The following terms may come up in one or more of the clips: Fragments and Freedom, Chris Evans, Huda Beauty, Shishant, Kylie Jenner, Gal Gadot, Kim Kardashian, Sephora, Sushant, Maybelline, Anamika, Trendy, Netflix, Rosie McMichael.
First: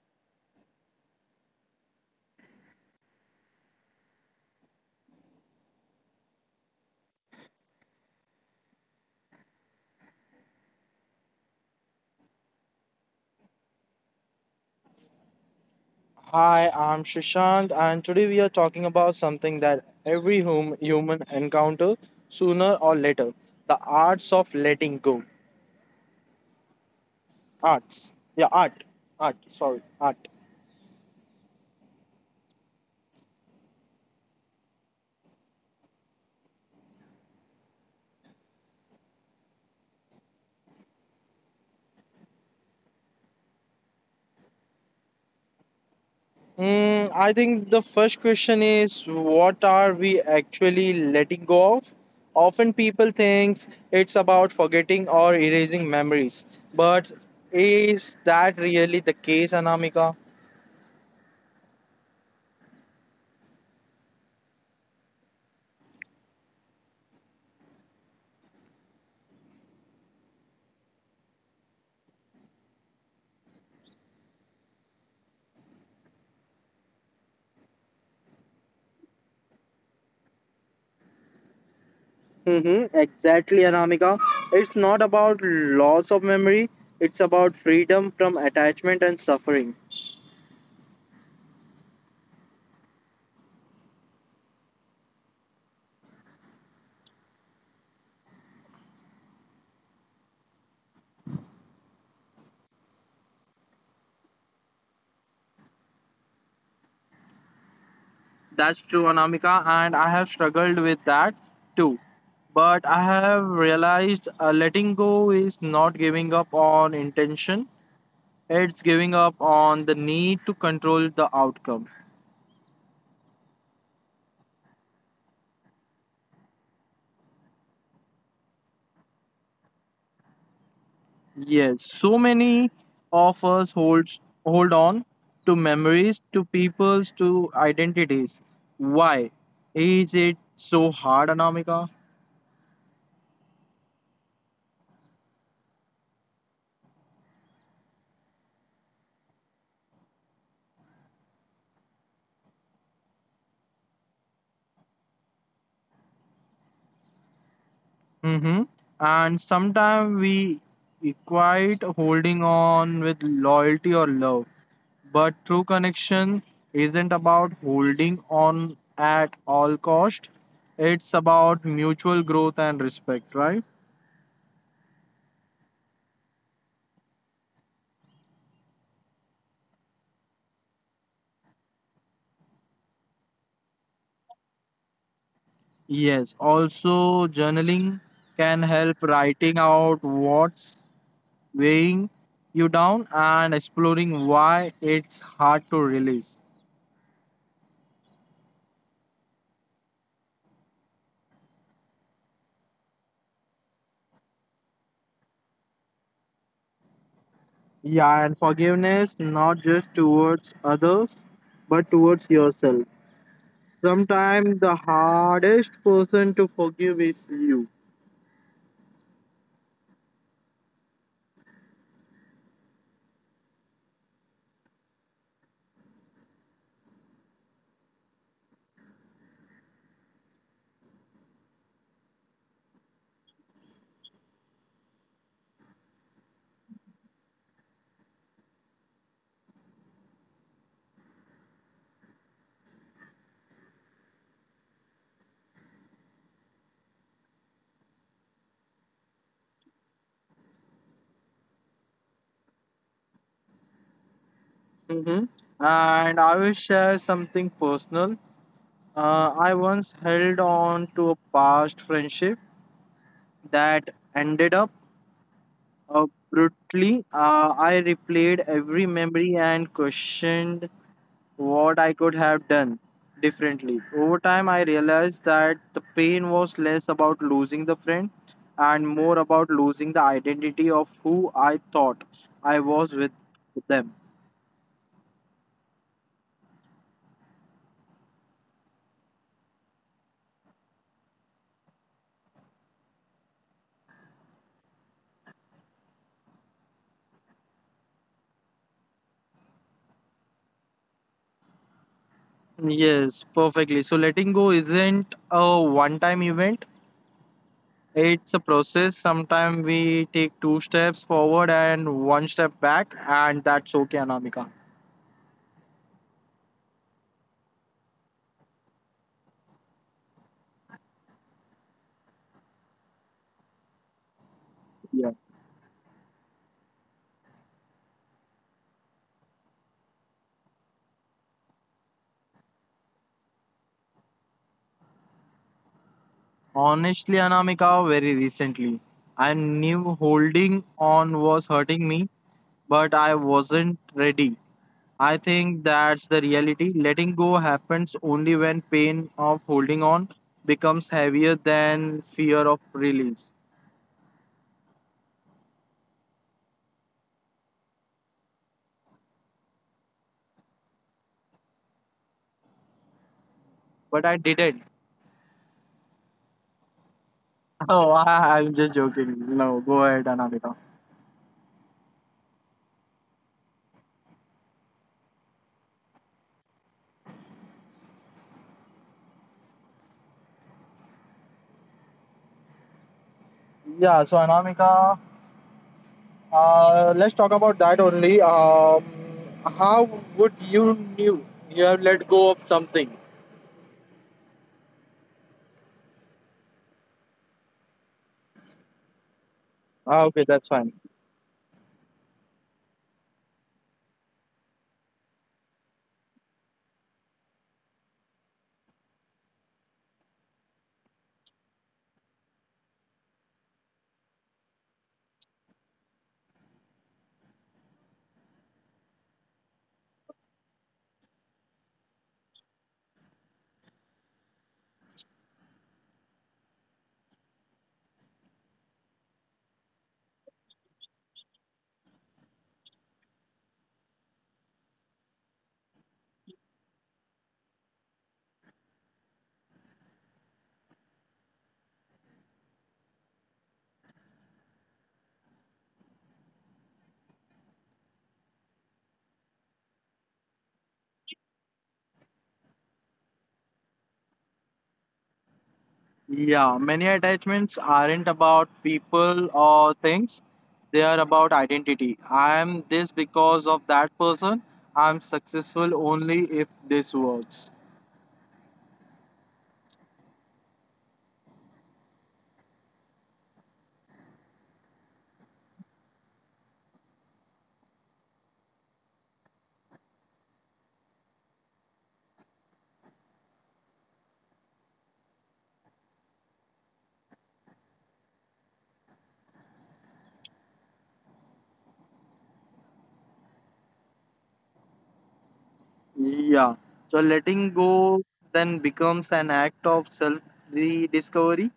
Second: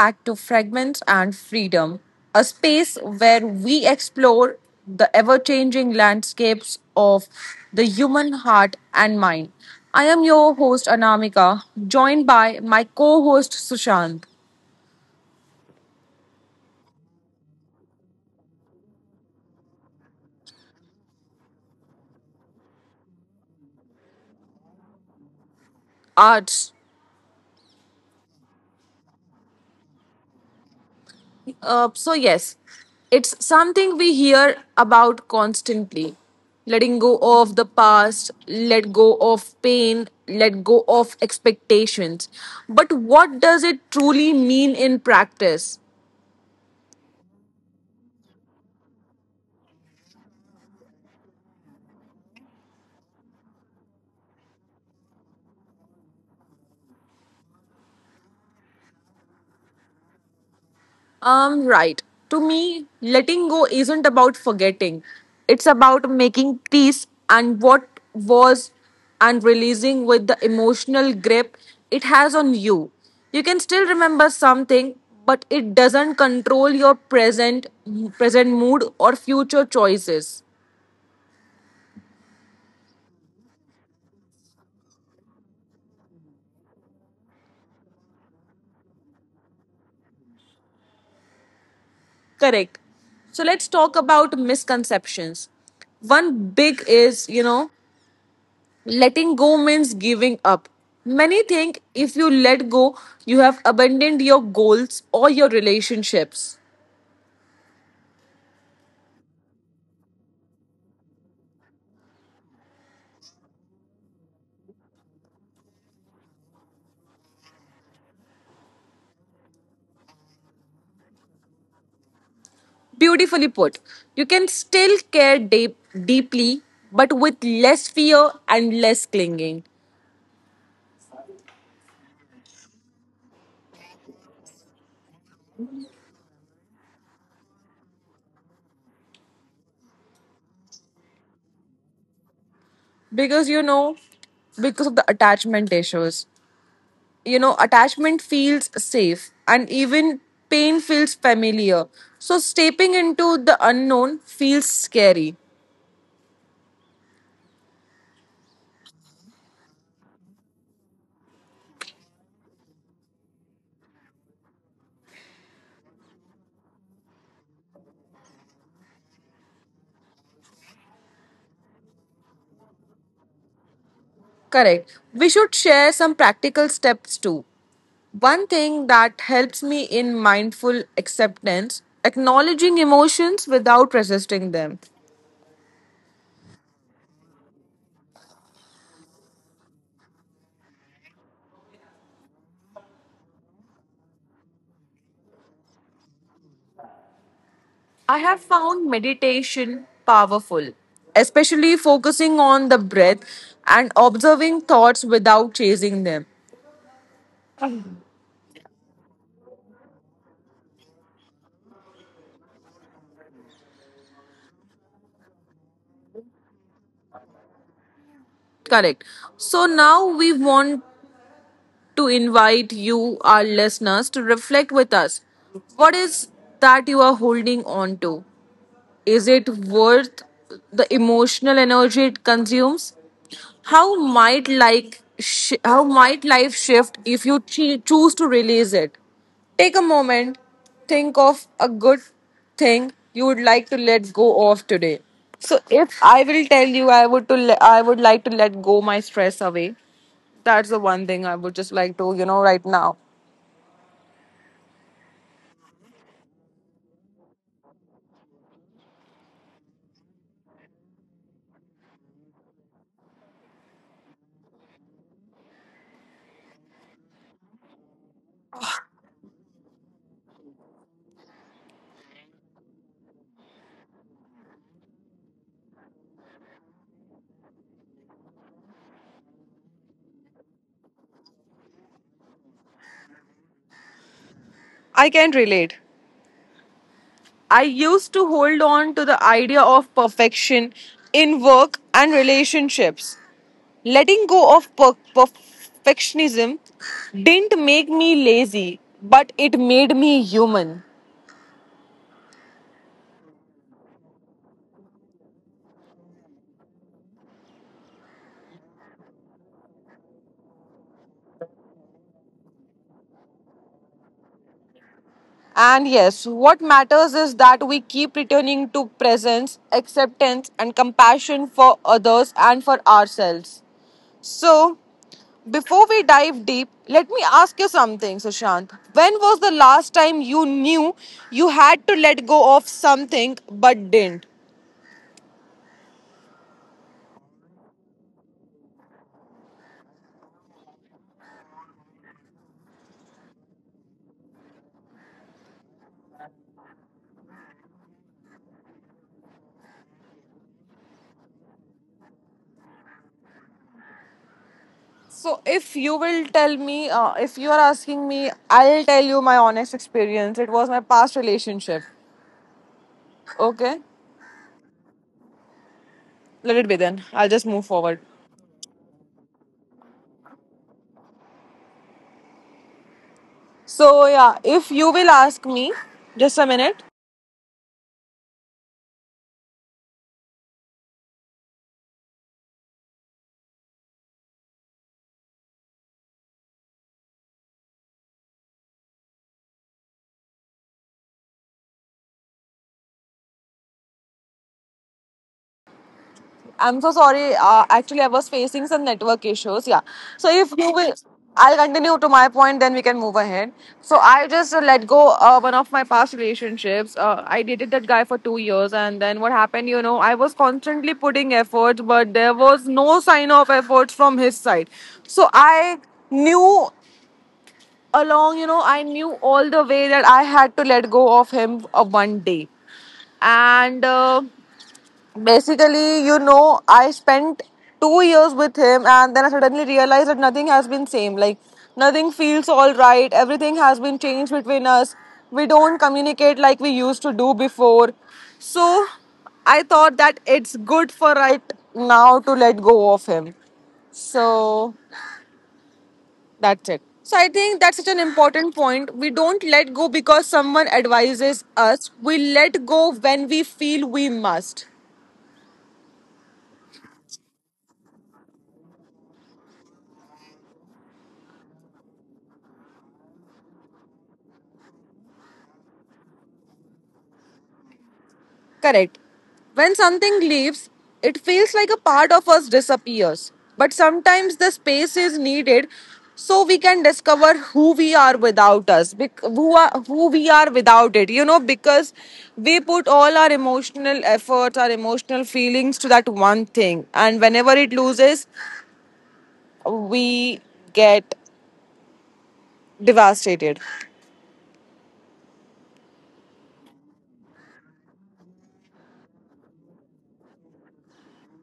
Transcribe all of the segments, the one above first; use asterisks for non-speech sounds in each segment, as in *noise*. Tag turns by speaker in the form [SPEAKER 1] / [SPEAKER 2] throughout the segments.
[SPEAKER 1] back to Fragments and Freedom, a space where we explore the ever changing landscapes of the human heart and mind. I am your host, Anamika, joined by my co host, Sushant.
[SPEAKER 2] Hi, I'm Shishant, and today we are talking about something that every human encounter sooner or later: the arts of letting go.
[SPEAKER 1] Arts.
[SPEAKER 2] Arts, yeah, art.
[SPEAKER 1] Yes, it's something we hear about constantly. Letting go of the past, let go of pain, let go of expectations. But what does it truly mean in practice?
[SPEAKER 2] Mm, I think the first question is what are we actually letting go of? Often people think it's about forgetting or erasing memories, but is that really the case, Anamika?
[SPEAKER 1] Right. To me, letting go isn't about forgetting. It's about making peace and what was and releasing with the emotional grip it has on you. You can still remember something, but it doesn't control your present mood or future choices.
[SPEAKER 2] Mm-hmm, exactly, Anamika. It's not about loss of memory, it's about freedom from attachment and suffering.
[SPEAKER 1] Correct. So let's talk about misconceptions. One big is, letting go means giving up. Many think if you let go, you have abandoned your goals or your relationships.
[SPEAKER 2] That's true, Anamika, and I have struggled with that too. But I have realized letting go is not giving up on intention, it's giving up on the need to control the outcome.
[SPEAKER 1] Beautifully put. You can still care deeply, but with less fear and less clinging.
[SPEAKER 2] Yes, so many of us hold on to memories, to peoples, to identities. Why is it so hard, Anamika?
[SPEAKER 1] Because you know, because of the attachment issues. You know, attachment feels safe and even pain feels familiar. So, stepping into the unknown feels scary.
[SPEAKER 2] Mm-hmm. And sometimes we equate holding on with loyalty or love, but true connection isn't about holding on at all cost. It's about mutual growth and respect, right?
[SPEAKER 1] Correct. We should share some practical steps too. One thing that helps me in mindful acceptance, acknowledging emotions without resisting them.
[SPEAKER 2] Yes, also journaling can help writing out what's weighing you down and exploring why it's hard to release.
[SPEAKER 1] I have found meditation powerful, especially focusing on the breath and observing thoughts without chasing them.
[SPEAKER 2] Yeah, and forgiveness not just towards others but towards yourself. Sometimes the hardest person to forgive is you.
[SPEAKER 1] Correct. So now we want to invite you, our listeners, to reflect with us. What is that you are holding on to? Is it worth the emotional energy it consumes? How might life shift if you choose to release it? Take a moment, think of a good thing you would like to let go of today. So if I will tell you I would like to let go my stress away. That's the one thing I would just like to, right now.
[SPEAKER 2] Hmm. And I will share something personal. I once held on to a past friendship that ended up brutally, I replayed every memory and questioned what I could have done differently. Over time, I realized that the pain was less about losing the friend and more about losing the identity of who I thought I was with them.
[SPEAKER 1] I can relate. I used to hold on to the idea of perfection in work and relationships. Letting go of perfectionism didn't make me lazy, but it made me human.
[SPEAKER 2] Yes, perfectly. So letting go isn't a one time event. It's a process. Sometimes we take two steps forward and one step back, and that's okay, Anamika.
[SPEAKER 1] And yes, what matters is that we keep returning to presence, acceptance, and compassion for others and for ourselves. So,
[SPEAKER 2] Yeah.
[SPEAKER 1] before we dive deep, let me ask you something, Sushant. When was the last time you knew you had to let go of something but didn't?
[SPEAKER 2] Honestly, Anamika, very recently. I knew holding on was hurting me, but I wasn't ready. I think that's the reality. Letting go happens only when pain of holding on becomes heavier than fear of release.
[SPEAKER 1] So, if you will tell me, if you are asking me, I'll tell you my honest experience. It was my past relationship. Okay?
[SPEAKER 2] But I didn't. *laughs*
[SPEAKER 1] Let it be then. I'll just move
[SPEAKER 2] Oh,
[SPEAKER 1] forward.
[SPEAKER 2] I'm just joking. No, go ahead, Anamika.
[SPEAKER 1] So, yeah, if you will ask me, just a minute.
[SPEAKER 2] Yeah, so Anamika, let's talk about that only. How would you knew you have let go of something?
[SPEAKER 1] I'm so sorry. Actually, I was facing some network issues. Yeah.
[SPEAKER 2] Ah, okay,
[SPEAKER 1] So
[SPEAKER 2] that's
[SPEAKER 1] if
[SPEAKER 2] fine.
[SPEAKER 1] you will, I'll continue to my point. Then we can move ahead. So I just let go one of my past relationships. I dated that guy for 2 years, and then what happened? You know, I was constantly putting effort, but there was no sign of effort from his side. So I knew along, you know, I knew all the way that I had to let go of him one day and basically, you know, I spent 2 years with him, and then I suddenly realized that nothing has been same. Like, nothing feels all right. Everything has been changed between us. We don't communicate like we used to do before. So I thought that it's good for right now to let go of him. So that's it. So I think that's such an important point. We don't let go because someone advises us. We let go when we feel we must.
[SPEAKER 2] Yeah, many attachments aren't about people or things. They are about identity. I am this because of that person. I'm successful only if this works.
[SPEAKER 1] Correct. When something leaves, it feels like a part of us disappears. But sometimes the space is needed so we can discover who we are without who, are, who we are without it. You know, because we put all our emotional efforts, our emotional feelings to that one thing. And whenever it loses, we get devastated.
[SPEAKER 2] Yeah. So letting go then becomes an act of self rediscovery.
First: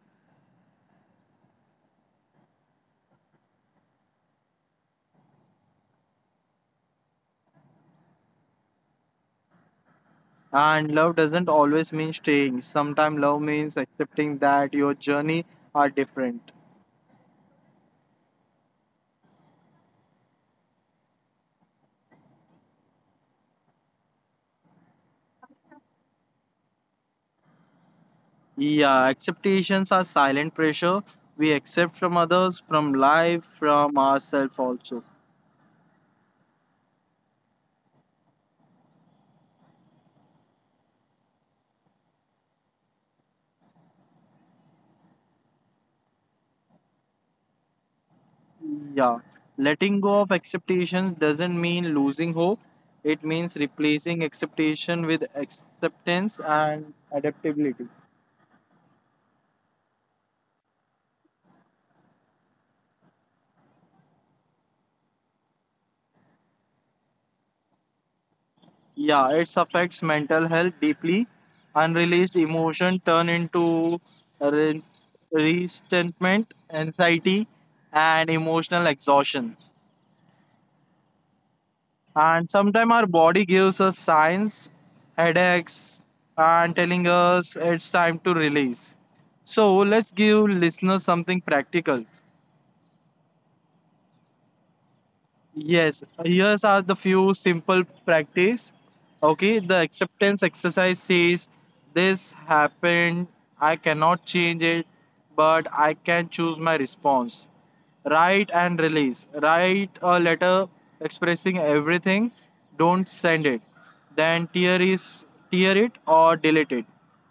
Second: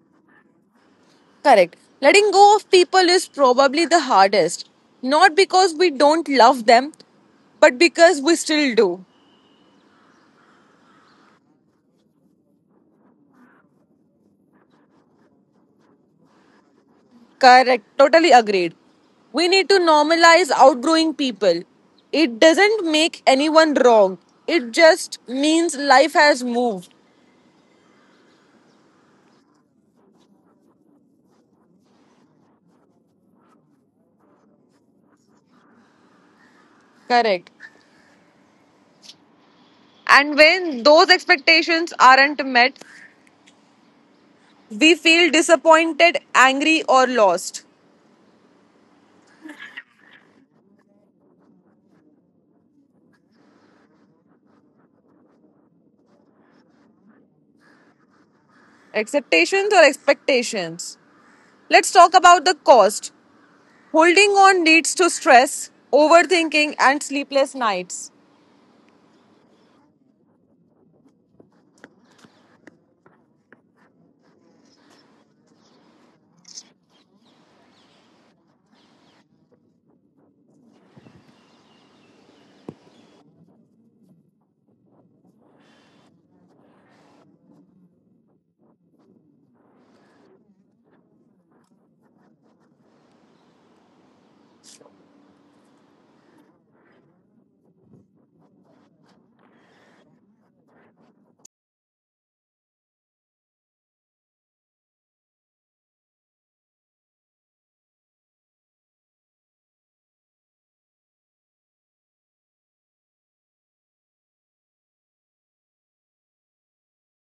[SPEAKER 1] Correct. Letting go of people is probably the hardest. Not because we don't love them, but because we still do.
[SPEAKER 2] And love doesn't always mean staying. Sometimes love means accepting that your journey are different.
[SPEAKER 1] Correct. Totally agreed. We need to normalize outgrowing people. It doesn't make anyone wrong, it just means life has moved.
[SPEAKER 2] Yeah, expectations are silent pressure we accept from others, from life, from ourselves also.
[SPEAKER 1] Correct. And when those expectations aren't met, we feel disappointed, angry, or lost.
[SPEAKER 2] Yeah, letting go of expectations doesn't mean losing hope. It means replacing expectation with acceptance and adaptability.
[SPEAKER 1] Expectations or expectations? Let's talk about the cost. Holding on leads to stress, overthinking, and sleepless nights.
[SPEAKER 2] Yeah, it affects mental health deeply. Unreleased emotion turn into re- resentment, anxiety, and emotional exhaustion. And sometimes our body gives us signs headaches and telling us it's time to release, so let's give listeners something practical. Yes, here's are the few simple practice. Okay, the acceptance exercise says this happened, I cannot change it, but I can choose my response. Write and release. Write a letter expressing everything, don't send it. Then tear it or delete it.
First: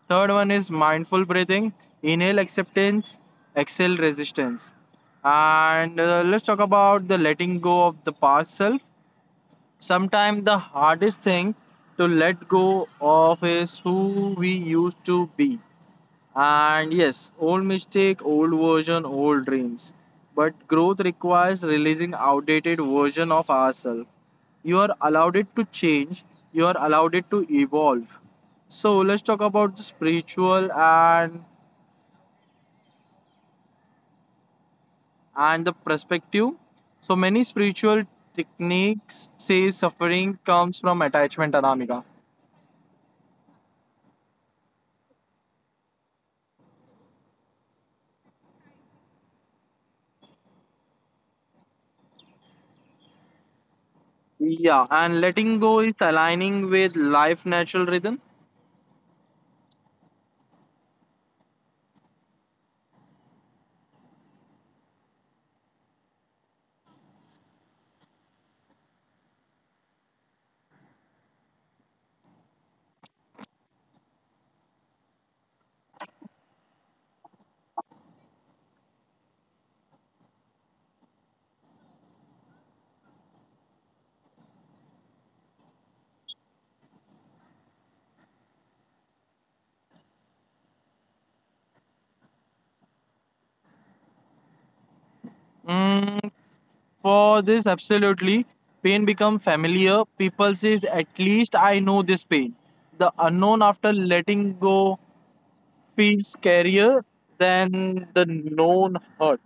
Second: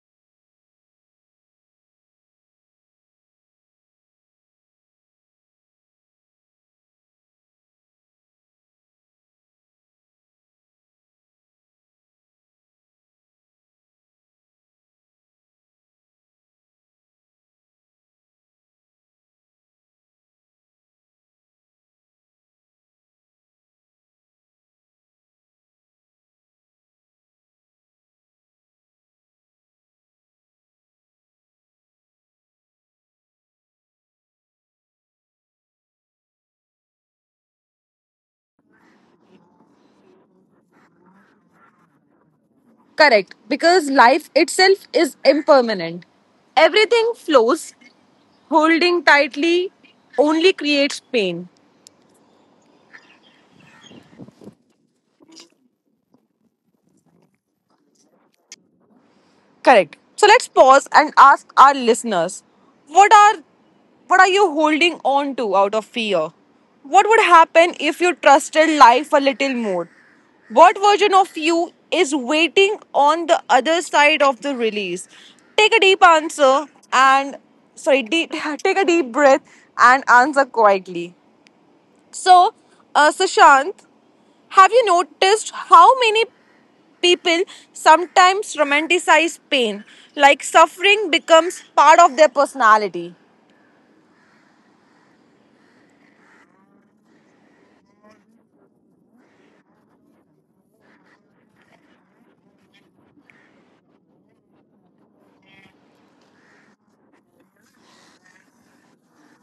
[SPEAKER 2] Third one is mindful breathing. Inhale acceptance, exhale resistance. And let's talk about the letting go of the past self. Sometimes the hardest thing to let go of is who we used to be. And yes, old mistake, old version, old dreams. But growth requires releasing outdated version of ourselves. You are allowed it to change, you are allowed it to evolve. So let's talk about the spiritual and the perspective. So many spiritual techniques say suffering comes from attachment, Anamika.
[SPEAKER 1] Correct, because life itself is impermanent. Everything flows, holding tightly only creates pain.
[SPEAKER 2] Yeah, and letting go is aligning with life natural rhythm.
[SPEAKER 1] Correct. So let's pause and ask our listeners what are what are you holding on to out of fear? What would happen if you trusted life a little more? What version of you is waiting on the other side of the release? Take a deep answer and sorry, deep, *laughs* take a deep breath and answer quietly. So, Sushant, have you noticed how many people sometimes romanticize pain, like suffering becomes part of their personality.
[SPEAKER 2] Mm, for this, absolutely. Pain become familiar. People says, at least I know this pain. The unknown after letting go feels scarier than the known hurt.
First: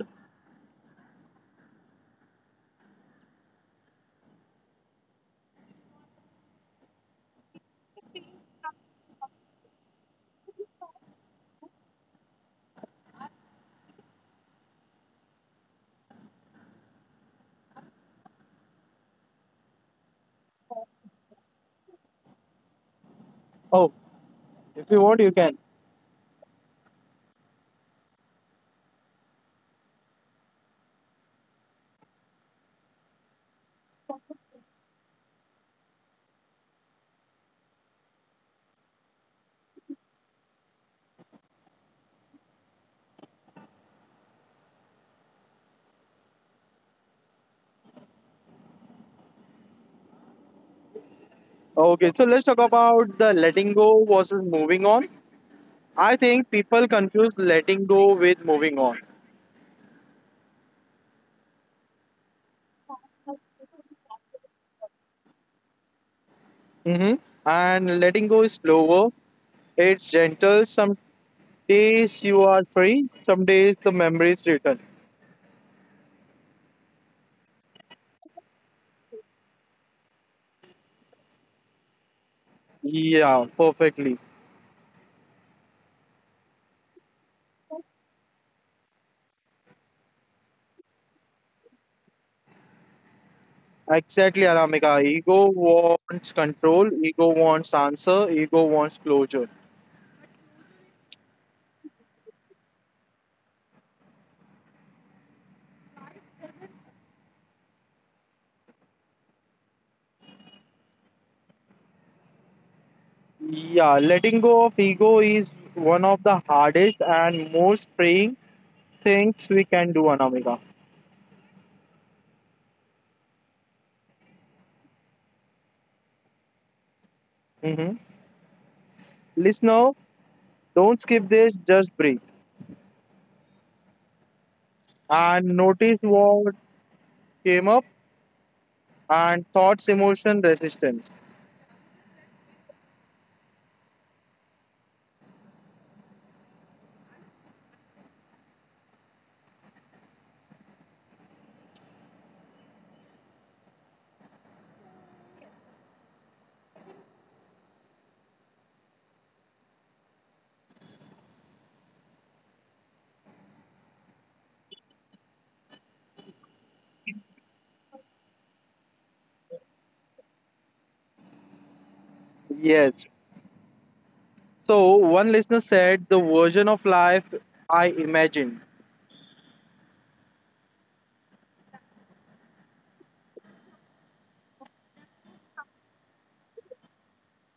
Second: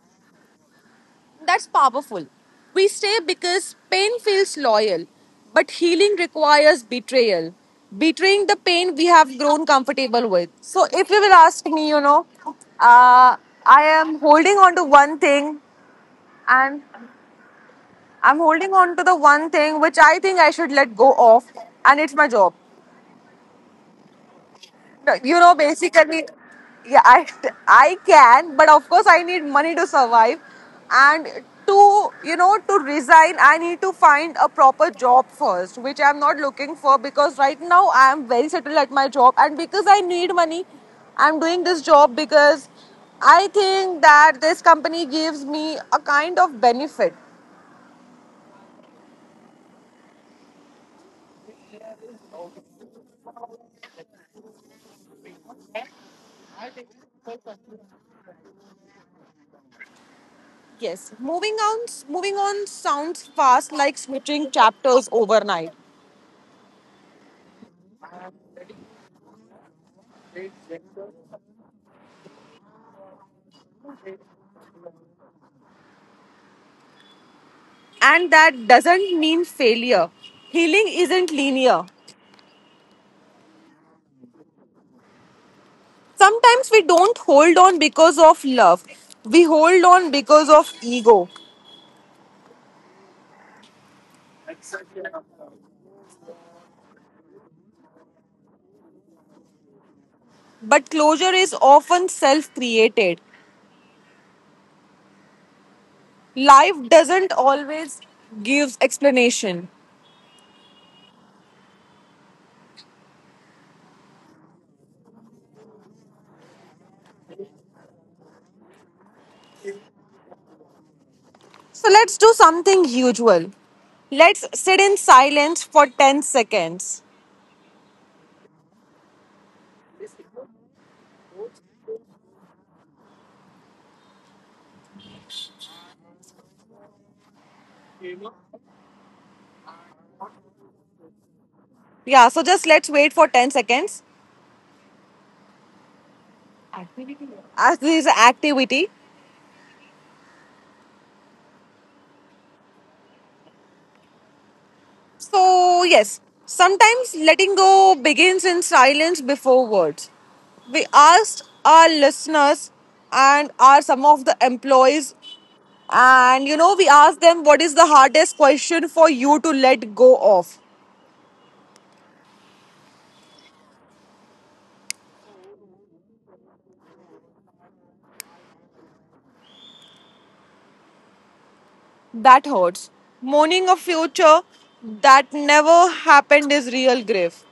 [SPEAKER 1] That's powerful. We stay because pain feels loyal, but healing requires betrayal. Betraying the pain we have grown comfortable with. So, if you will ask me, I am holding on to one thing and I'm holding on to the one thing which I think I should let go of, and it's my job.
[SPEAKER 2] Oh, if you
[SPEAKER 1] No,
[SPEAKER 2] want, you
[SPEAKER 1] you know,
[SPEAKER 2] can.
[SPEAKER 1] basically, yeah, I can, but of course, I need money to survive. And to, you know, to resign, I need to find a proper job first, which I'm not looking for because right now I am very settled at my job. And because I need money, I'm doing this job because I think that this company gives me a kind of benefit.
[SPEAKER 2] Okay, so let's talk about the letting go versus moving on. I think people confuse letting go with moving on.
[SPEAKER 1] Yes, moving on sounds fast, like switching chapters overnight.
[SPEAKER 2] Hmm. And letting go is slower, it's gentle. Some days you are free, some days the memories return.
[SPEAKER 1] And that doesn't mean failure. Healing isn't linear.
[SPEAKER 2] Yeah, perfectly.
[SPEAKER 1] Sometimes we don't hold on because of love, we hold on because of ego.
[SPEAKER 2] Exactly, Aramika. Ego wants control, ego wants answer, ego wants closure.
[SPEAKER 1] But closure is often self created. Life doesn't always give explanation.
[SPEAKER 2] Yeah, letting go of ego is one of the hardest and most freeing things we can do, Anamika.
[SPEAKER 1] So let's do something usual. Let's sit in silence for 10 seconds.
[SPEAKER 2] Mm-hmm. Listener, don't skip this, just breathe. And noticed what came up and thoughts, emotion, resistance.
[SPEAKER 1] Yeah, so just let's wait for 10 seconds as this activity. So, yes, sometimes letting go begins in silence before words. We asked our listeners and are some of the employees, and you know, we asked them what is the hardest question for you to let go of.
[SPEAKER 2] Yes. So one listener said the version of life I imagined.
[SPEAKER 1] That hurts. Mourning a future that never happened is real grief.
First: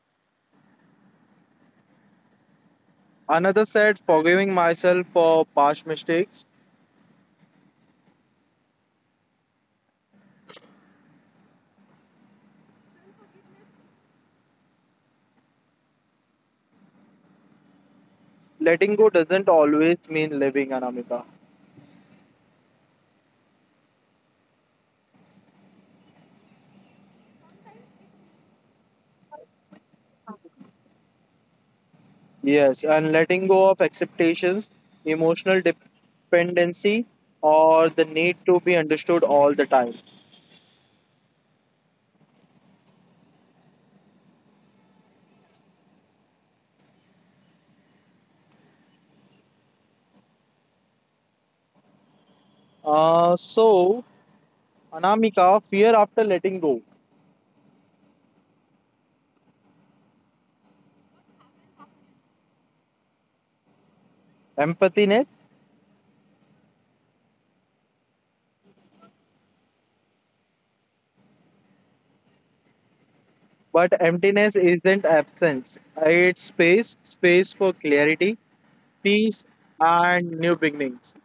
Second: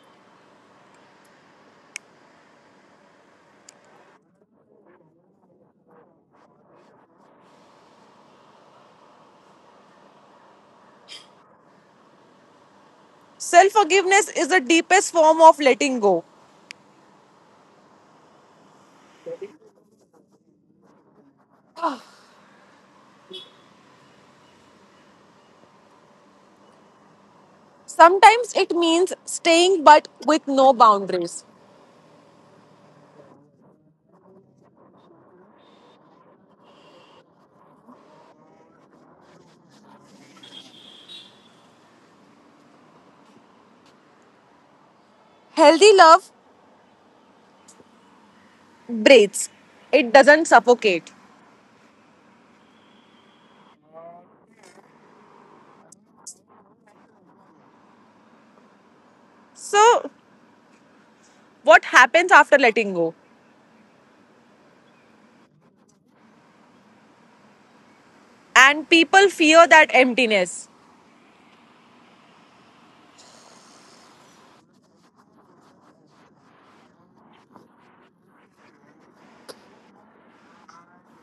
[SPEAKER 2] Another said forgiving myself for past mistakes.
[SPEAKER 1] Self forgiveness is the deepest form of letting go.
[SPEAKER 2] Letting go doesn't always mean living, Anamika.
[SPEAKER 1] Sometimes it means staying but with no boundaries.
[SPEAKER 2] Yes, and letting go of expectations, emotional dependency, or the need to be understood all the time.
[SPEAKER 1] Healthy love breathes, it doesn't suffocate.
[SPEAKER 2] Uh, so, Anamika, fear after letting go,
[SPEAKER 1] So, what happens after letting go?
[SPEAKER 2] empathy.
[SPEAKER 1] And people fear that emptiness.
[SPEAKER 2] But emptiness isn't absence, it's space, space for clarity, peace, and new beginnings.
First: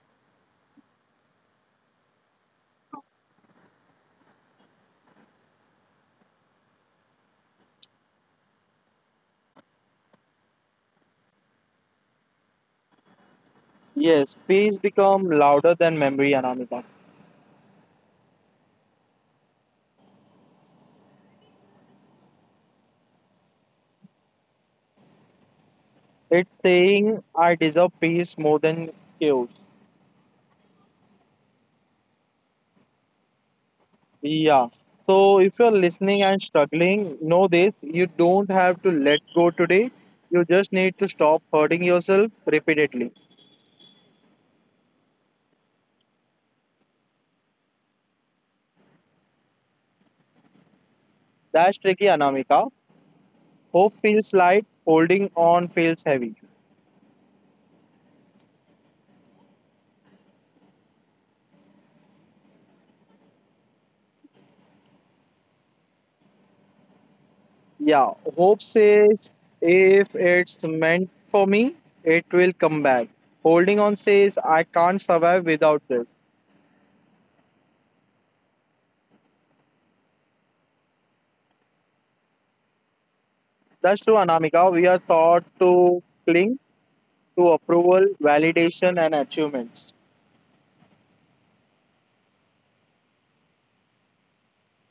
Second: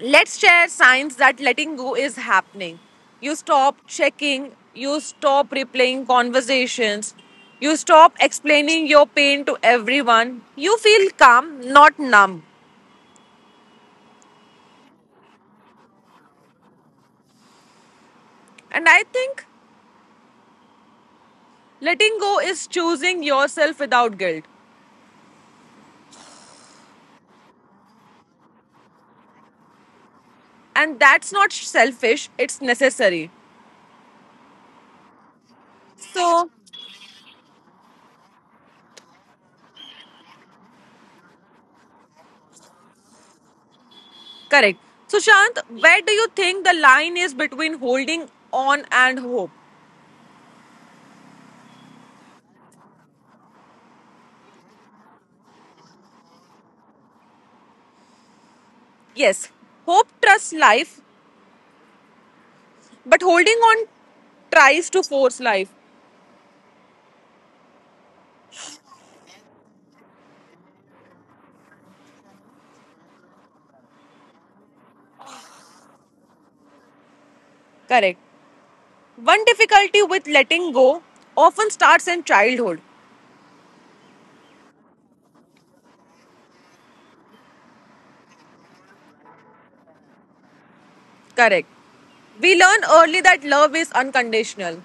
[SPEAKER 1] Let's share signs that letting go is happening. You stop checking, you stop replaying conversations, you stop explaining your pain to everyone. You feel calm, not numb.
[SPEAKER 2] Yes, peace become louder than memory, Anamika.
[SPEAKER 1] And I think letting go is choosing yourself without guilt.
[SPEAKER 2] It's saying I deserve peace more than chaos.
[SPEAKER 1] And that's not selfish, it's necessary.
[SPEAKER 2] Yeah. So if you're listening and
[SPEAKER 1] So,
[SPEAKER 2] struggling, know this, you don't have to let go today. You just need to stop hurting yourself repeatedly.
[SPEAKER 1] correct. So, Shant, where do you think the line is between holding on and hope?
[SPEAKER 2] That's tricky, Anamika. Hope feels light, holding on feels heavy.
[SPEAKER 1] Yes, hope trusts life, but holding on tries to force life.
[SPEAKER 2] Yeah, hope says if it's meant for me, it will come back. Holding on says I can't survive without this.
[SPEAKER 1] Correct. One difficulty with letting go often starts in childhood.
[SPEAKER 2] That's true, Anamika. We are taught to cling to approval, validation, and achievements.
[SPEAKER 1] Correct. We learn early that love is unconditional.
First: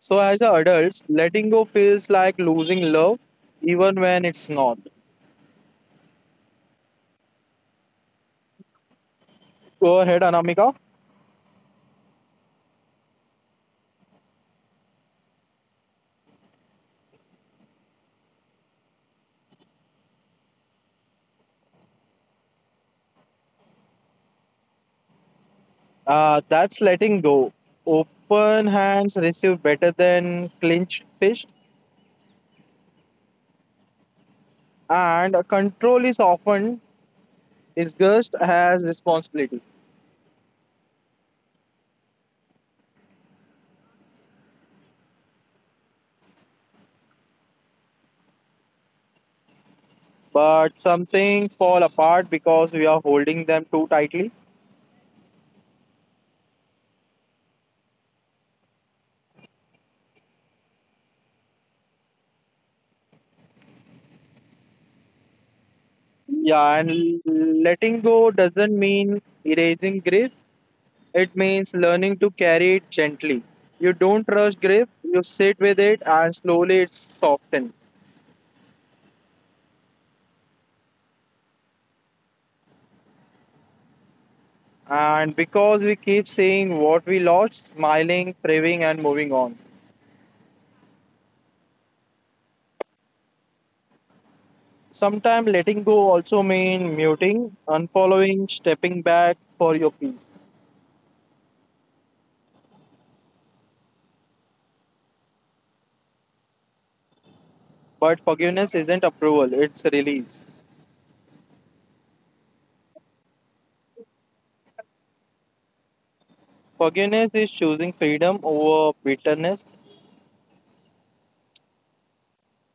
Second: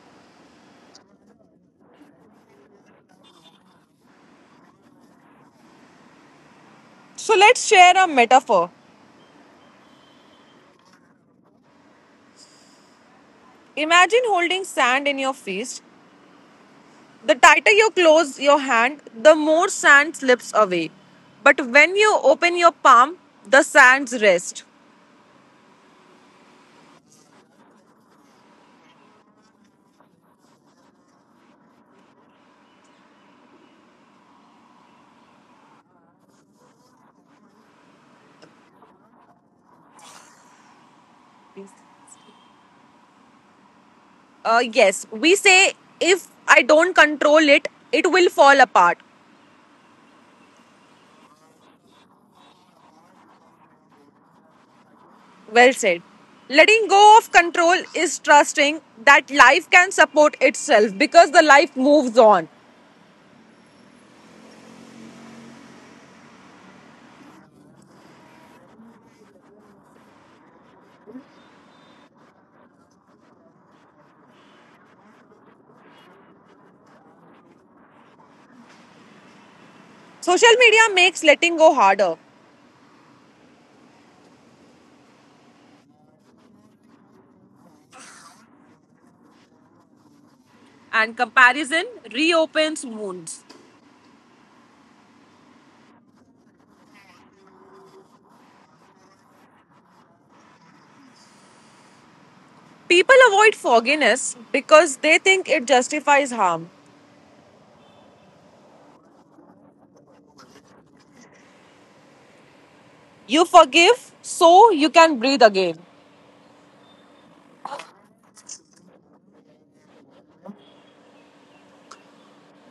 [SPEAKER 2] So, as adults, letting go feels like losing love, even when it's not.
[SPEAKER 1] So, let's share a metaphor.
[SPEAKER 2] Go ahead, Anamika.
[SPEAKER 1] Imagine holding sand in your fist. The tighter you close your hand, the more sand slips away. But when you open your palm, the sands rest.
[SPEAKER 2] That's letting go. Open hands receive better than clenched fists, and control is often disgust has responsibility,
[SPEAKER 1] Yes, we say if I don't control it, it will fall apart.
[SPEAKER 2] but something fall apart because we are holding them too tightly.
[SPEAKER 1] Well said. Letting go of control is trusting that life can support itself because the life moves on.
[SPEAKER 2] Yeah, and letting go doesn't mean erasing griefs. It means learning to carry it gently. You don't rush grief, you sit with it and slowly it softens.
[SPEAKER 1] Social media makes letting go harder,
[SPEAKER 2] And because we keep saying what we lost, smiling, craving and moving on.
[SPEAKER 1] and comparison reopens wounds.
[SPEAKER 2] Sometimes letting go also mean muting, unfollowing, stepping back for your peace.
[SPEAKER 1] People avoid forgiveness because they think it justifies harm.
[SPEAKER 2] But forgiveness isn't approval, it's release.
[SPEAKER 1] You forgive so you can breathe again.
[SPEAKER 2] Forgiveness is choosing freedom over bitterness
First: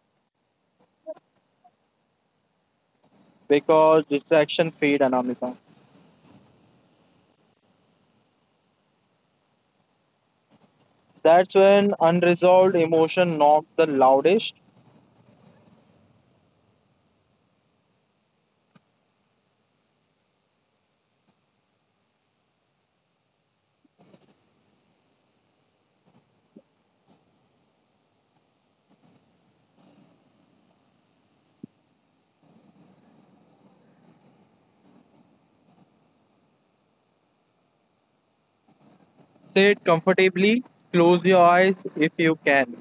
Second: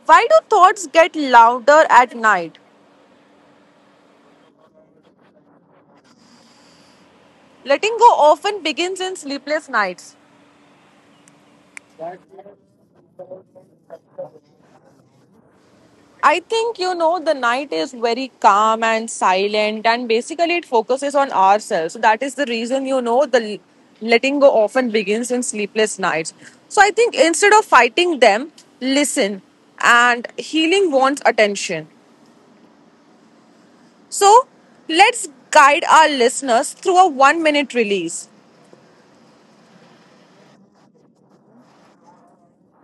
[SPEAKER 1] Why do thoughts get louder at night?
[SPEAKER 2] because distraction fade, Anamika.
[SPEAKER 1] Letting go often begins in sleepless nights.
[SPEAKER 2] That's when unresolved emotion knocks the loudest.
[SPEAKER 1] I think, you know, the night is very calm and silent, and basically it focuses on ourselves. So that is the reason, you know, the letting go often begins in sleepless nights. So I think instead of fighting them, listen, and healing wants attention. So let's guide our listeners through a one-minute release.
[SPEAKER 2] Sit comfortably, close your eyes if you can.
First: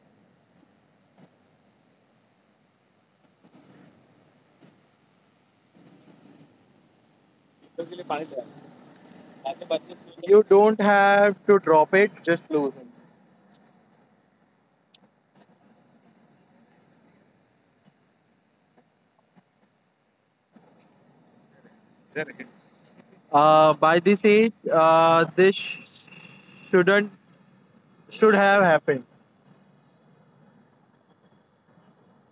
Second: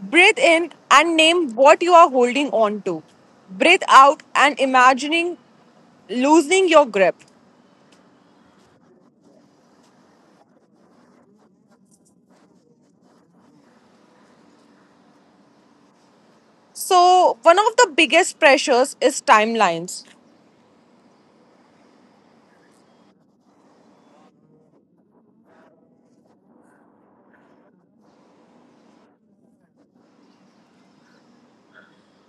[SPEAKER 1] Breathe in and name what you are holding on to. Breathe out and imagining loosening your grip.
[SPEAKER 2] You don't have to drop it, just lose it.
[SPEAKER 1] So, one of the biggest pressures is timelines.
[SPEAKER 2] By this age, this sh- shouldn't should have happened.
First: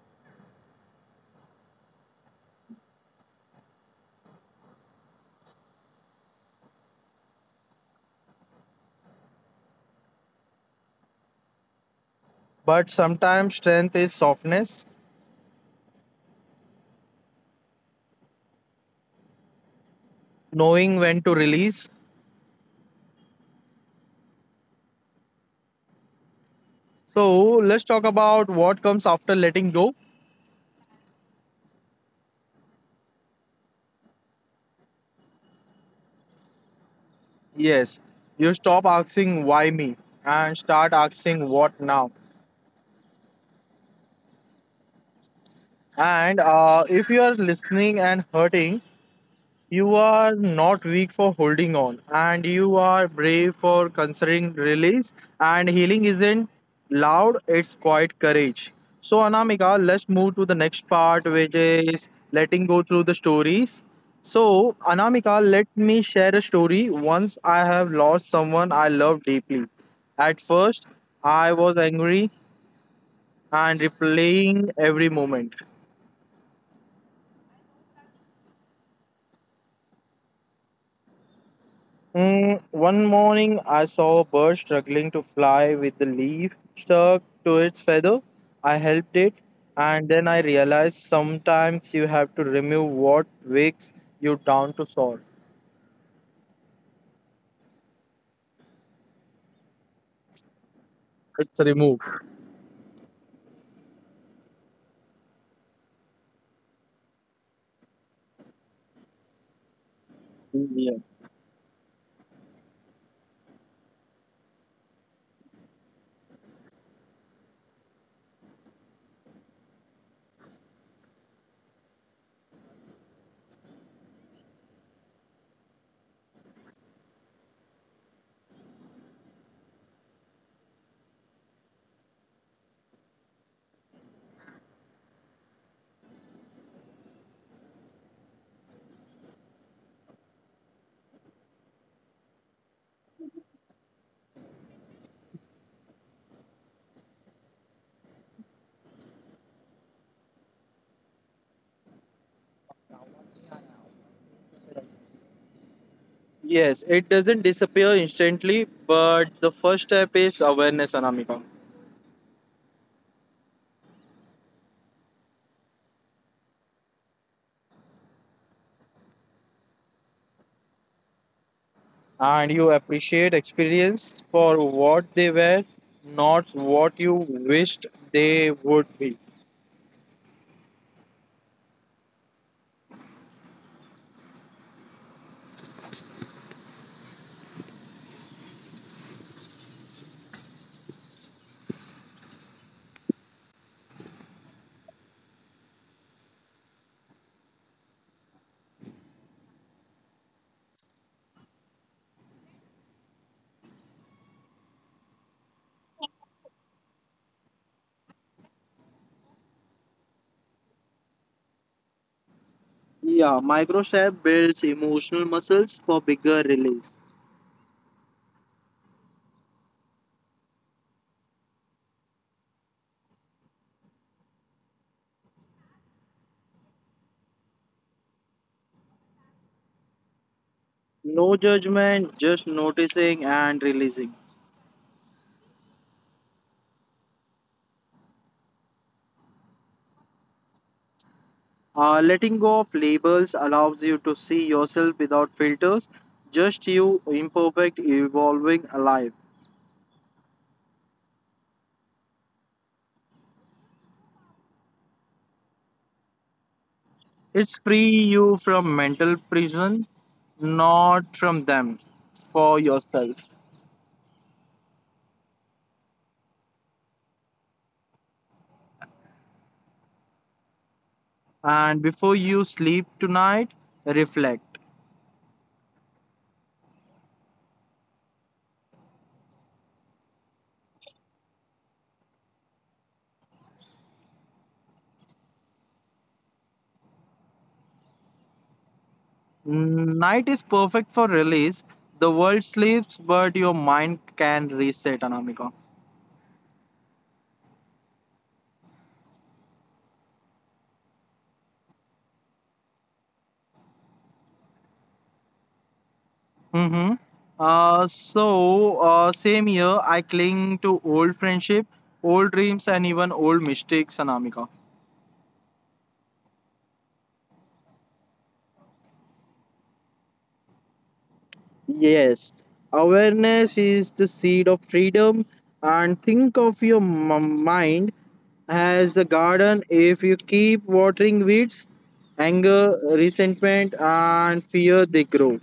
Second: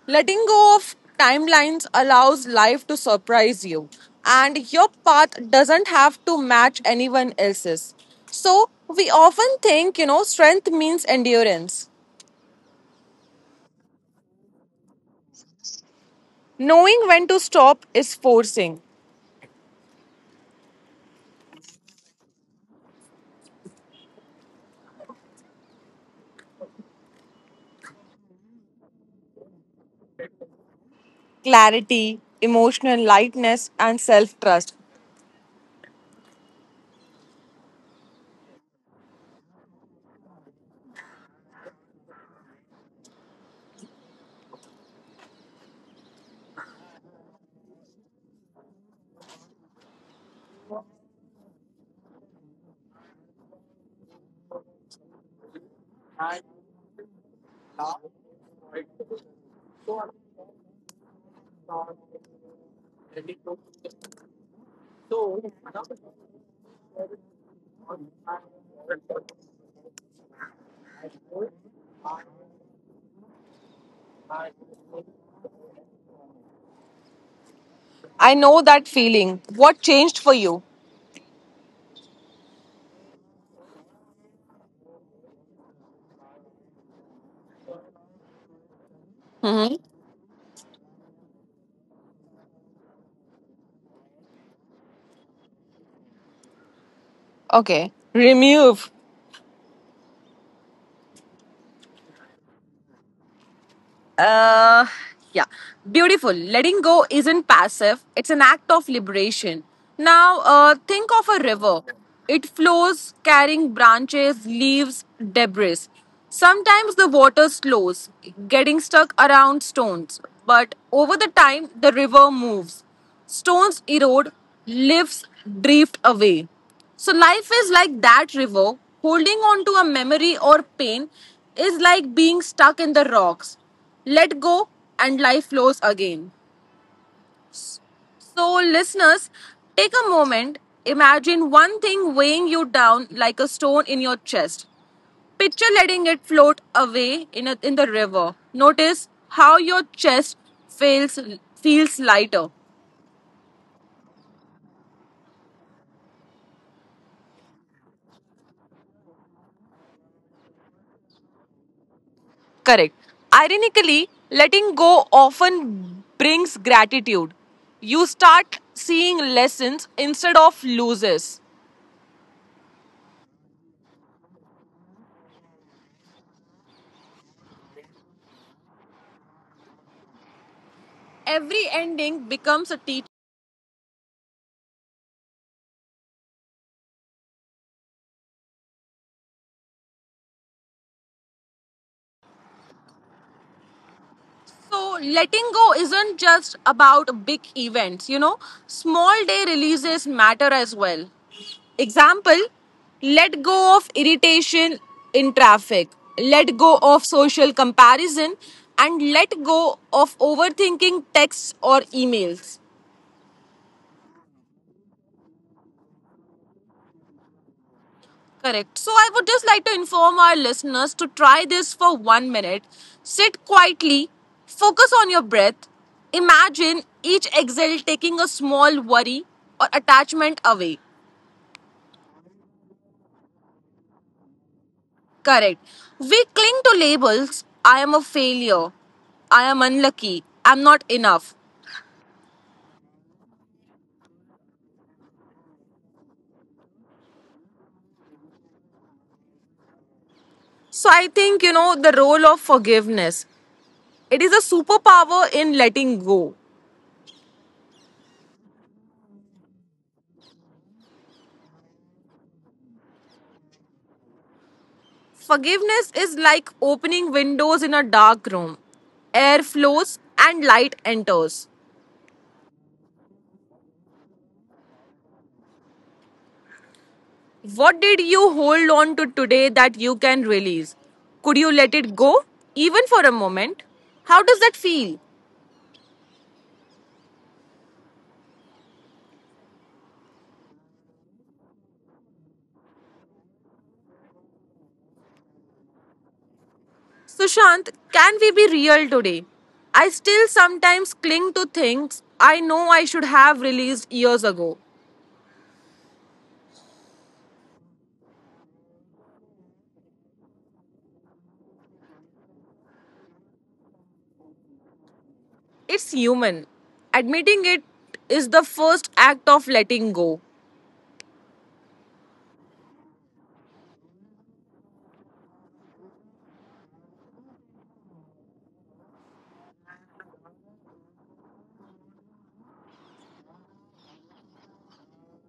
[SPEAKER 1] Letting go of timelines allows life to surprise you, and your path doesn't have to match anyone else's. So, we often think, you know, strength means endurance.
[SPEAKER 2] But sometimes strength is softness,
[SPEAKER 1] Knowing when to stop is forcing.
[SPEAKER 2] knowing when to release. So let's talk about what comes after letting go.
[SPEAKER 1] Clarity, emotional lightness, and self trust.
[SPEAKER 2] Yes, you stop asking why me and start asking what now. And if you are listening and hurting, you are not weak for holding on, and you are brave for considering release. And healing isn't loud, it's quiet courage. So, Anamika, let's move to the next part, which is letting go through the stories. So, Anamika, let me share a story. Once I have lost someone I love deeply. At first, I was angry and replaying every moment.
[SPEAKER 1] I know that feeling. What changed for you?
[SPEAKER 2] Mm, one morning, I saw a bird struggling to fly with the leaf stuck to its feather. I helped it,
[SPEAKER 1] Hmm.
[SPEAKER 2] and then I realized sometimes you have to remove what weighs you down to solve.
[SPEAKER 1] Okay. Remove.
[SPEAKER 2] It's removed.
[SPEAKER 1] Uh, yeah, beautiful. Letting go isn't passive, it's an act of liberation. Now, think of a river. It flows carrying branches, leaves, debris. Sometimes the water slows, getting stuck around stones. But over the time, the river moves. Stones erode, leaves drift away. So life is like that river. Holding on to a memory or pain is like being stuck in the rocks. Let go and life flows again. So, listeners, take a moment. Imagine one thing weighing you down like a stone in your chest. Picture letting it float away in the river. Notice how your chest feels, feels lighter.
[SPEAKER 2] Yes, it doesn't disappear instantly, but the first step is awareness, Anamika.
[SPEAKER 1] Correct. Ironically, letting go often brings gratitude. You start seeing lessons instead of losses.
[SPEAKER 2] And you appreciate experience for what they were, not what you wished they would be.
[SPEAKER 1] Every ending becomes a teacher. So, letting go isn't just about big events, small day releases matter as well. Example, let go of irritation in traffic, let go of social comparison, and let go of overthinking texts or emails.
[SPEAKER 2] Yeah, microstep builds emotional muscles for bigger release.
[SPEAKER 1] Correct. So I would just like to inform our listeners to try this for 1 minute. Sit quietly, focus on your breath. Imagine each exhale taking a small worry or attachment away.
[SPEAKER 2] No judgment, just noticing and releasing.
[SPEAKER 1] Correct. We cling to labels. I am a failure, I am unlucky, I'm not enough.
[SPEAKER 2] Letting go of labels allows you to see yourself without filters, just you, imperfect, evolving, alive.
[SPEAKER 1] So I think, the role of forgiveness. It is a superpower in letting go.
[SPEAKER 2] It's free you from mental prison, not from them, for yourself.
[SPEAKER 1] Forgiveness is like opening windows in a dark room. Air flows and light enters.
[SPEAKER 2] And before you sleep tonight, reflect.
[SPEAKER 1] What did you hold on to today that you can release? Could you let it go, even for a moment? How does that feel?
[SPEAKER 2] Mm, night is perfect for release. The world sleeps, but your mind can reset, Anamika.
[SPEAKER 1] Sushant, can we be real today? I still sometimes cling to things I know I should have released years ago.
[SPEAKER 2] Mm-hmm. Same year, I cling to old friendship, old dreams, and even old mistakes, Anamika.
[SPEAKER 1] It's human. Admitting it is the first act of letting go.
[SPEAKER 2] Yes, awareness is the seed of freedom, and think of your mind as a garden. If you keep watering weeds, anger, resentment, and fear, they grow.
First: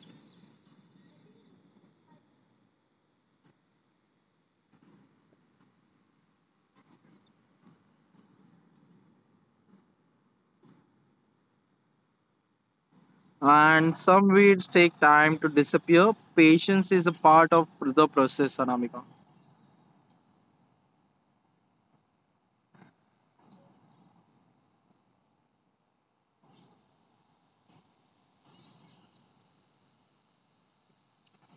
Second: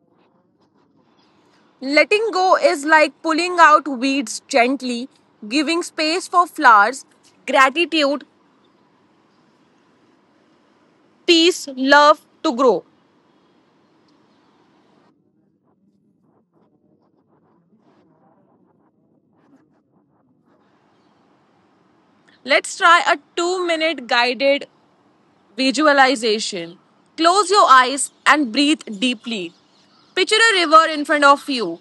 [SPEAKER 1] Letting go is like pulling out weeds gently, giving space for flowers, gratitude, peace, love to grow.
[SPEAKER 2] And some weeds take time to disappear. Patience is a part of the process, Anamika.
[SPEAKER 1] Let's try a 2 minute guided visualization. Close your eyes and breathe deeply. Picture a river in front of you.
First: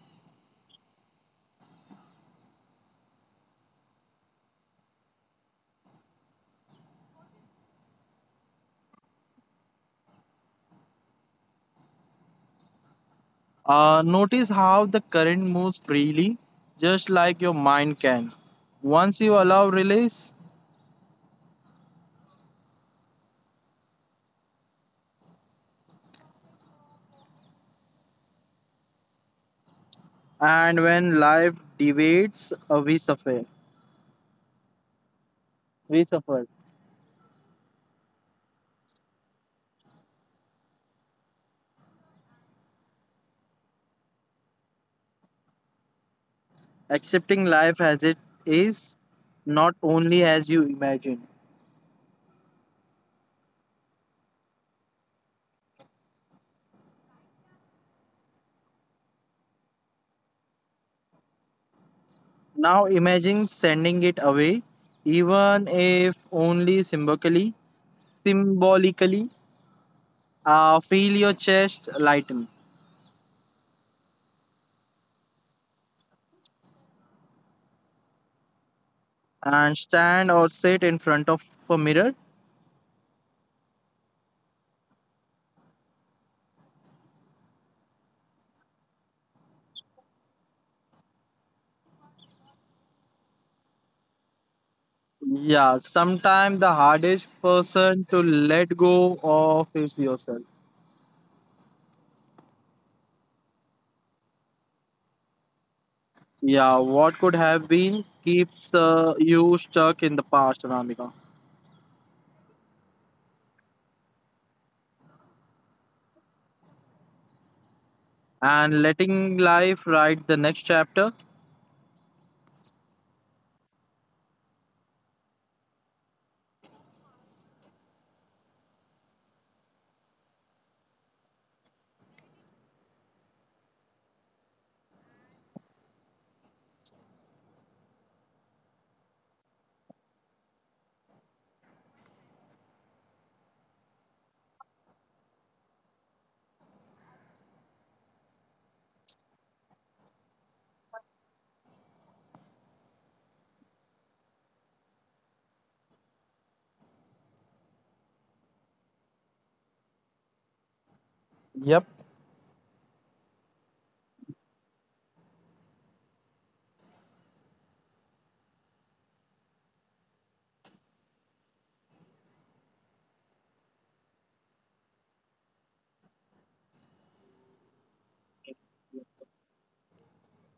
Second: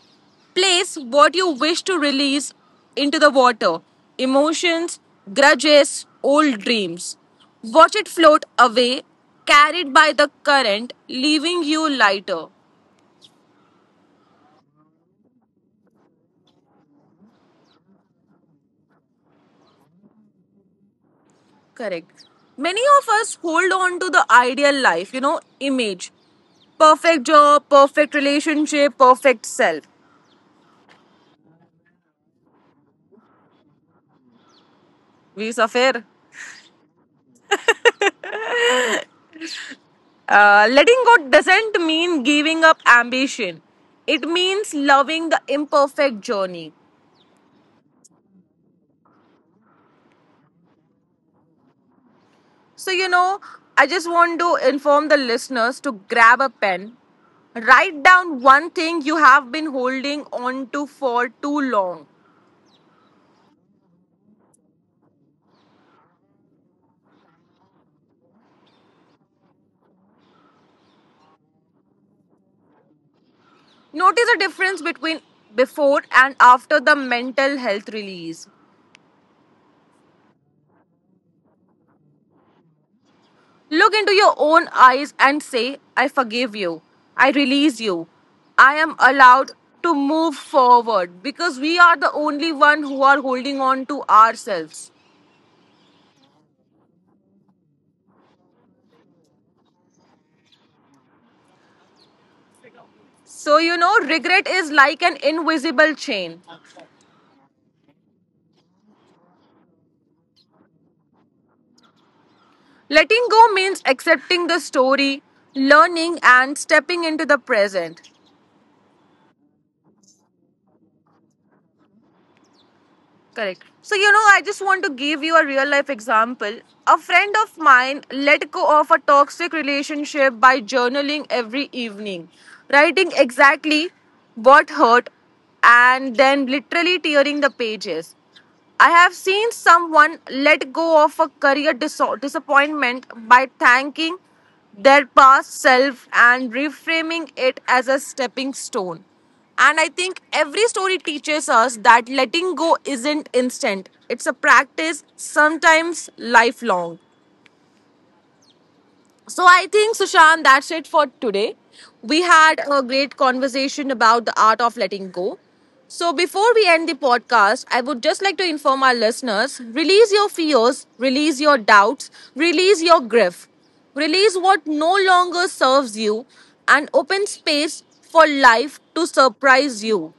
[SPEAKER 1] Place what you wish to release into the water, emotions, grudges, old dreams. Watch it float away, carried by the current, leaving you lighter.
[SPEAKER 2] Notice how the current moves freely, just like your mind can. Once you allow release,
[SPEAKER 1] Correct. Many of us hold on to the ideal life, image. Perfect job, perfect relationship, perfect self.
[SPEAKER 2] and when life deviates, we suffer.
[SPEAKER 1] We
[SPEAKER 2] We
[SPEAKER 1] suffer.
[SPEAKER 2] suffer.
[SPEAKER 1] Letting go doesn't mean giving up ambition. It means loving the imperfect journey.
[SPEAKER 2] Accepting life as it is, not only as you imagine.
[SPEAKER 1] So, I just want to inform the listeners to grab a pen, write down one thing you have been holding on to for too long.
[SPEAKER 2] Now imagine sending it away, even if only symbolically. Symbolically, feel your chest lighten
[SPEAKER 1] Notice the difference between before and after the mental health release.
[SPEAKER 2] and stand or sit in front of a mirror.
[SPEAKER 1] Look into your own eyes and say, I forgive you. I release you. I am allowed to move forward, because we are the only one who are holding on to ourselves.
[SPEAKER 2] Yeah, sometimes the hardest person to let go of is yourself.
[SPEAKER 1] So, regret is like an invisible chain.
[SPEAKER 2] Yeah, what could have been keeps you stuck in the past, Ramika.
[SPEAKER 1] Letting go means accepting the story, learning, and stepping into the present.
[SPEAKER 2] And letting life write the next chapter.
[SPEAKER 1] Correct. So, I just want to give you a real life example. A friend of mine let go of a toxic relationship by journaling every evening, writing exactly what hurt and then literally tearing the pages. I have seen someone let go of a career disappointment by thanking their past self and reframing it as a stepping stone. And I think every story teaches us that letting go isn't instant, it's a practice, sometimes lifelong. So I think, Sushant, that's it for
[SPEAKER 2] Yep.
[SPEAKER 1] today. We had a great conversation about the art of letting go. So before we end the podcast, I would just like to inform our listeners, release your fears, release your doubts, release your grief, release what no longer serves you, and open space for life to surprise you.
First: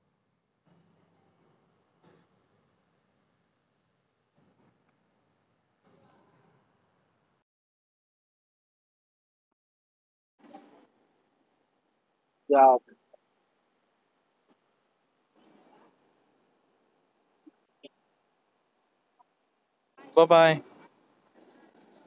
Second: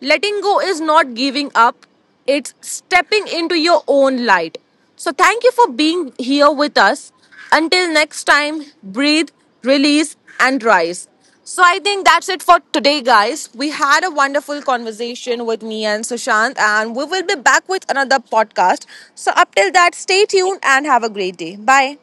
[SPEAKER 1] Letting go is not giving up, it's stepping into your own light. So, thank you for being here with us. Until next time, breathe, release, and rise. So, I think that's it for
[SPEAKER 2] Yeah.
[SPEAKER 1] today, guys. We had a wonderful conversation with me and Sushant, and we will be back with another podcast. So, up till that,
[SPEAKER 2] Bye
[SPEAKER 1] stay
[SPEAKER 2] bye.
[SPEAKER 1] tuned and have a great day. Bye.